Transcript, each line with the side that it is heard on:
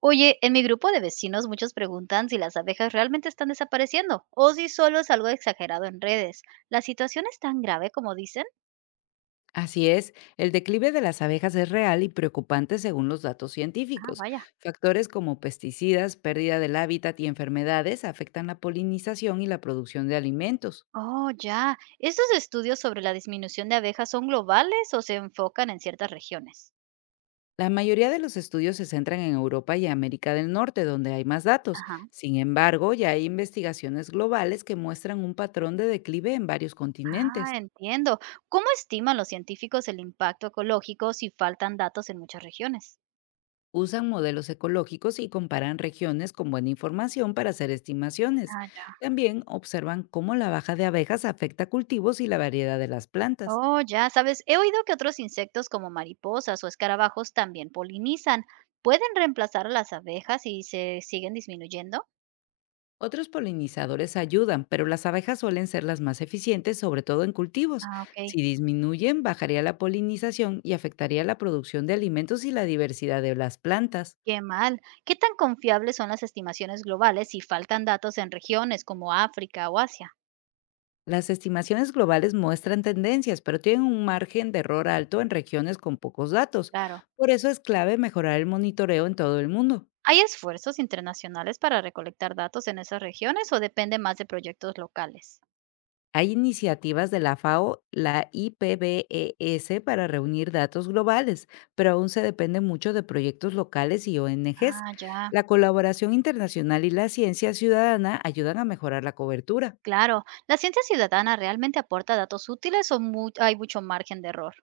right: Oye, en mi grupo de vecinos muchos preguntan si las abejas realmente están desapareciendo o si solo es algo exagerado en redes. ¿La situación es tan grave como dicen?
left: Así es, el declive de las abejas es real y preocupante según los datos
right: Ah,
left: científicos.
right: vaya.
left: Factores como pesticidas, pérdida del hábitat y enfermedades afectan la polinización y la producción de alimentos.
right: Oh, ya. ¿Estos estudios sobre la disminución de abejas son globales o se enfocan en ciertas regiones?
left: La mayoría de los estudios se centran en Europa y América del Norte, donde hay más datos.
right: Ajá.
left: Sin embargo, ya hay investigaciones globales que muestran un patrón de declive en varios
right: Ah,
left: continentes.
right: entiendo. ¿Cómo estiman los científicos el impacto ecológico si faltan datos en muchas regiones?
left: Usan modelos ecológicos y comparan regiones con buena información para hacer estimaciones.
right: Ah, ya.
left: También observan cómo la baja de abejas afecta cultivos y la variedad de las plantas.
right: Oh, ya sabes, he oído que otros insectos como mariposas o escarabajos también polinizan. ¿Pueden reemplazar a las abejas y se siguen disminuyendo?
left: Otros polinizadores ayudan, pero las abejas suelen ser las más eficientes, sobre todo en cultivos.
right: Ah, ok.
left: Si disminuyen, bajaría la polinización y afectaría la producción de alimentos y la diversidad de las plantas.
right: Qué mal. ¿Qué tan confiables son las estimaciones globales si faltan datos en regiones como África o Asia?
left: Las estimaciones globales muestran tendencias, pero tienen un margen de error alto en regiones con pocos datos.
right: Claro.
left: Por eso es clave mejorar el monitoreo en todo el mundo.
right: ¿Hay esfuerzos internacionales para recolectar datos en esas regiones o depende más de proyectos locales?
left: Hay iniciativas de la FAO, la IPBES, para reunir datos globales, pero aún se depende mucho de proyectos locales y ONGs.
right: Ah, ya.
left: La colaboración internacional y la ciencia ciudadana ayudan a mejorar la cobertura.
right: Claro. ¿La ciencia ciudadana realmente aporta datos útiles o hay mucho margen de error?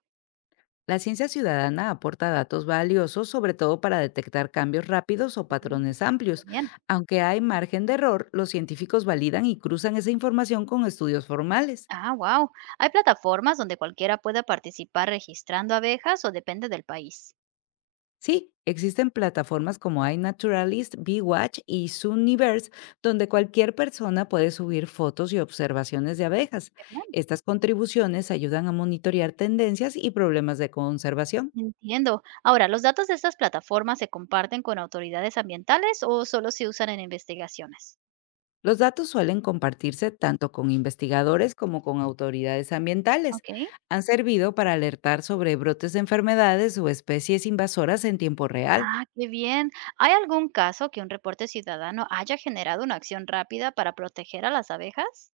left: La ciencia ciudadana aporta datos valiosos, sobre todo para detectar cambios rápidos o
right: Mm,
left: patrones
right: muy
left: amplios.
right: bien.
left: Aunque hay margen de error, los científicos validan y cruzan esa información con estudios formales.
right: Ah, wow. Hay plataformas donde cualquiera pueda participar registrando abejas o depende del país.
left: Sí, existen plataformas como iNaturalist, BeWatch y Zooniverse, donde cualquier persona puede subir fotos y observaciones de abejas.
right: Qué bien.
left: Estas contribuciones ayudan a monitorear tendencias y problemas de conservación.
right: Entiendo. Ahora, ¿los datos de estas plataformas se comparten con autoridades ambientales o solo se usan en investigaciones?
left: Los datos suelen compartirse tanto con investigadores como con autoridades ambientales.
right: Ok.
left: Han servido para alertar sobre brotes de enfermedades o especies invasoras en tiempo real.
right: Ah, qué bien. ¿Hay algún caso que un reporte ciudadano haya generado una acción rápida para proteger a las abejas?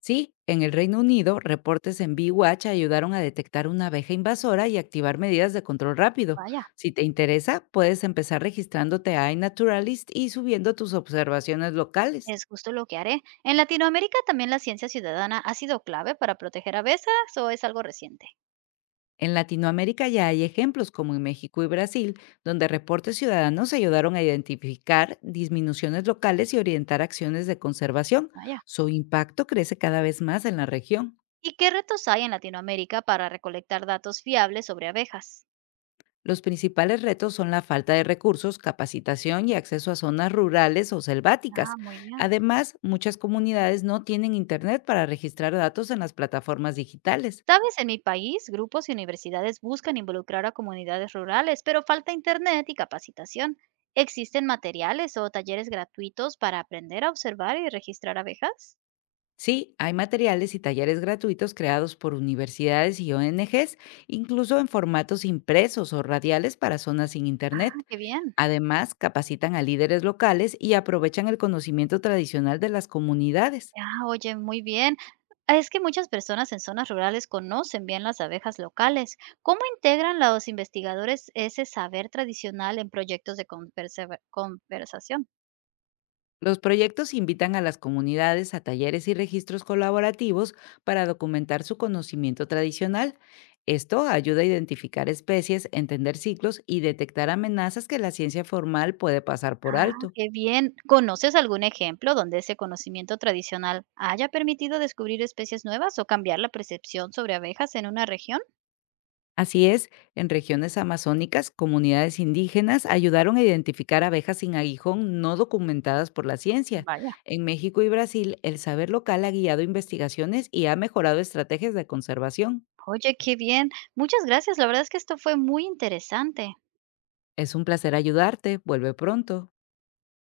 left: Sí, en el Reino Unido, reportes en BWatch ayudaron a detectar una abeja invasora y activar medidas de control rápido.
right: Vaya,
left: Si te interesa, puedes empezar registrándote a iNaturalist y subiendo tus observaciones locales.
right: es justo lo que haré. ¿En Latinoamérica también la ciencia ciudadana ha sido clave para proteger abejas o es algo reciente?
left: En Latinoamérica ya hay ejemplos como en México y Brasil, donde reportes ciudadanos ayudaron a identificar disminuciones locales y orientar acciones de conservación.
right: Vaya.
left: Su impacto crece cada vez más en la región.
right: ¿Y qué retos hay en Latinoamérica para recolectar datos fiables sobre abejas?
left: Los principales retos son la falta de recursos, capacitación y acceso a zonas rurales o
right: Ah,
left: selváticas.
right: muy bien.
left: Además, muchas comunidades no tienen internet para registrar datos en las plataformas digitales.
right: Sabes, en mi país, grupos y universidades buscan involucrar a comunidades rurales, pero falta internet y capacitación. ¿Existen materiales o talleres gratuitos para aprender a observar y registrar abejas?
left: Sí, hay materiales y talleres gratuitos creados por universidades y ONGs, incluso en formatos impresos o radiales para zonas sin
right: Ah,
left: internet.
right: qué bien.
left: Además, capacitan a líderes locales y aprovechan el conocimiento tradicional de las comunidades.
right: Ah, oye, muy bien. Ah, es que muchas personas en zonas rurales conocen bien las abejas locales. ¿Cómo integran los investigadores ese saber tradicional en proyectos de conversación?
left: Los proyectos invitan a las comunidades a talleres y registros colaborativos para documentar su conocimiento tradicional. Esto ayuda a identificar especies, entender ciclos y detectar amenazas que la ciencia formal puede pasar por
right: Ah,
left: alto.
right: qué bien. ¿Conoces algún ejemplo donde ese conocimiento tradicional haya permitido descubrir especies nuevas o cambiar la percepción sobre abejas en una región?
left: Así es, en regiones amazónicas, comunidades indígenas ayudaron a identificar abejas sin aguijón no documentadas por la ciencia.
right: Vaya.
left: En México y Brasil, el saber local ha guiado investigaciones y ha mejorado estrategias de conservación.
right: Oye, qué bien. Muchas gracias. La verdad es que esto fue muy interesante.
left: Es un placer ayudarte. Vuelve pronto.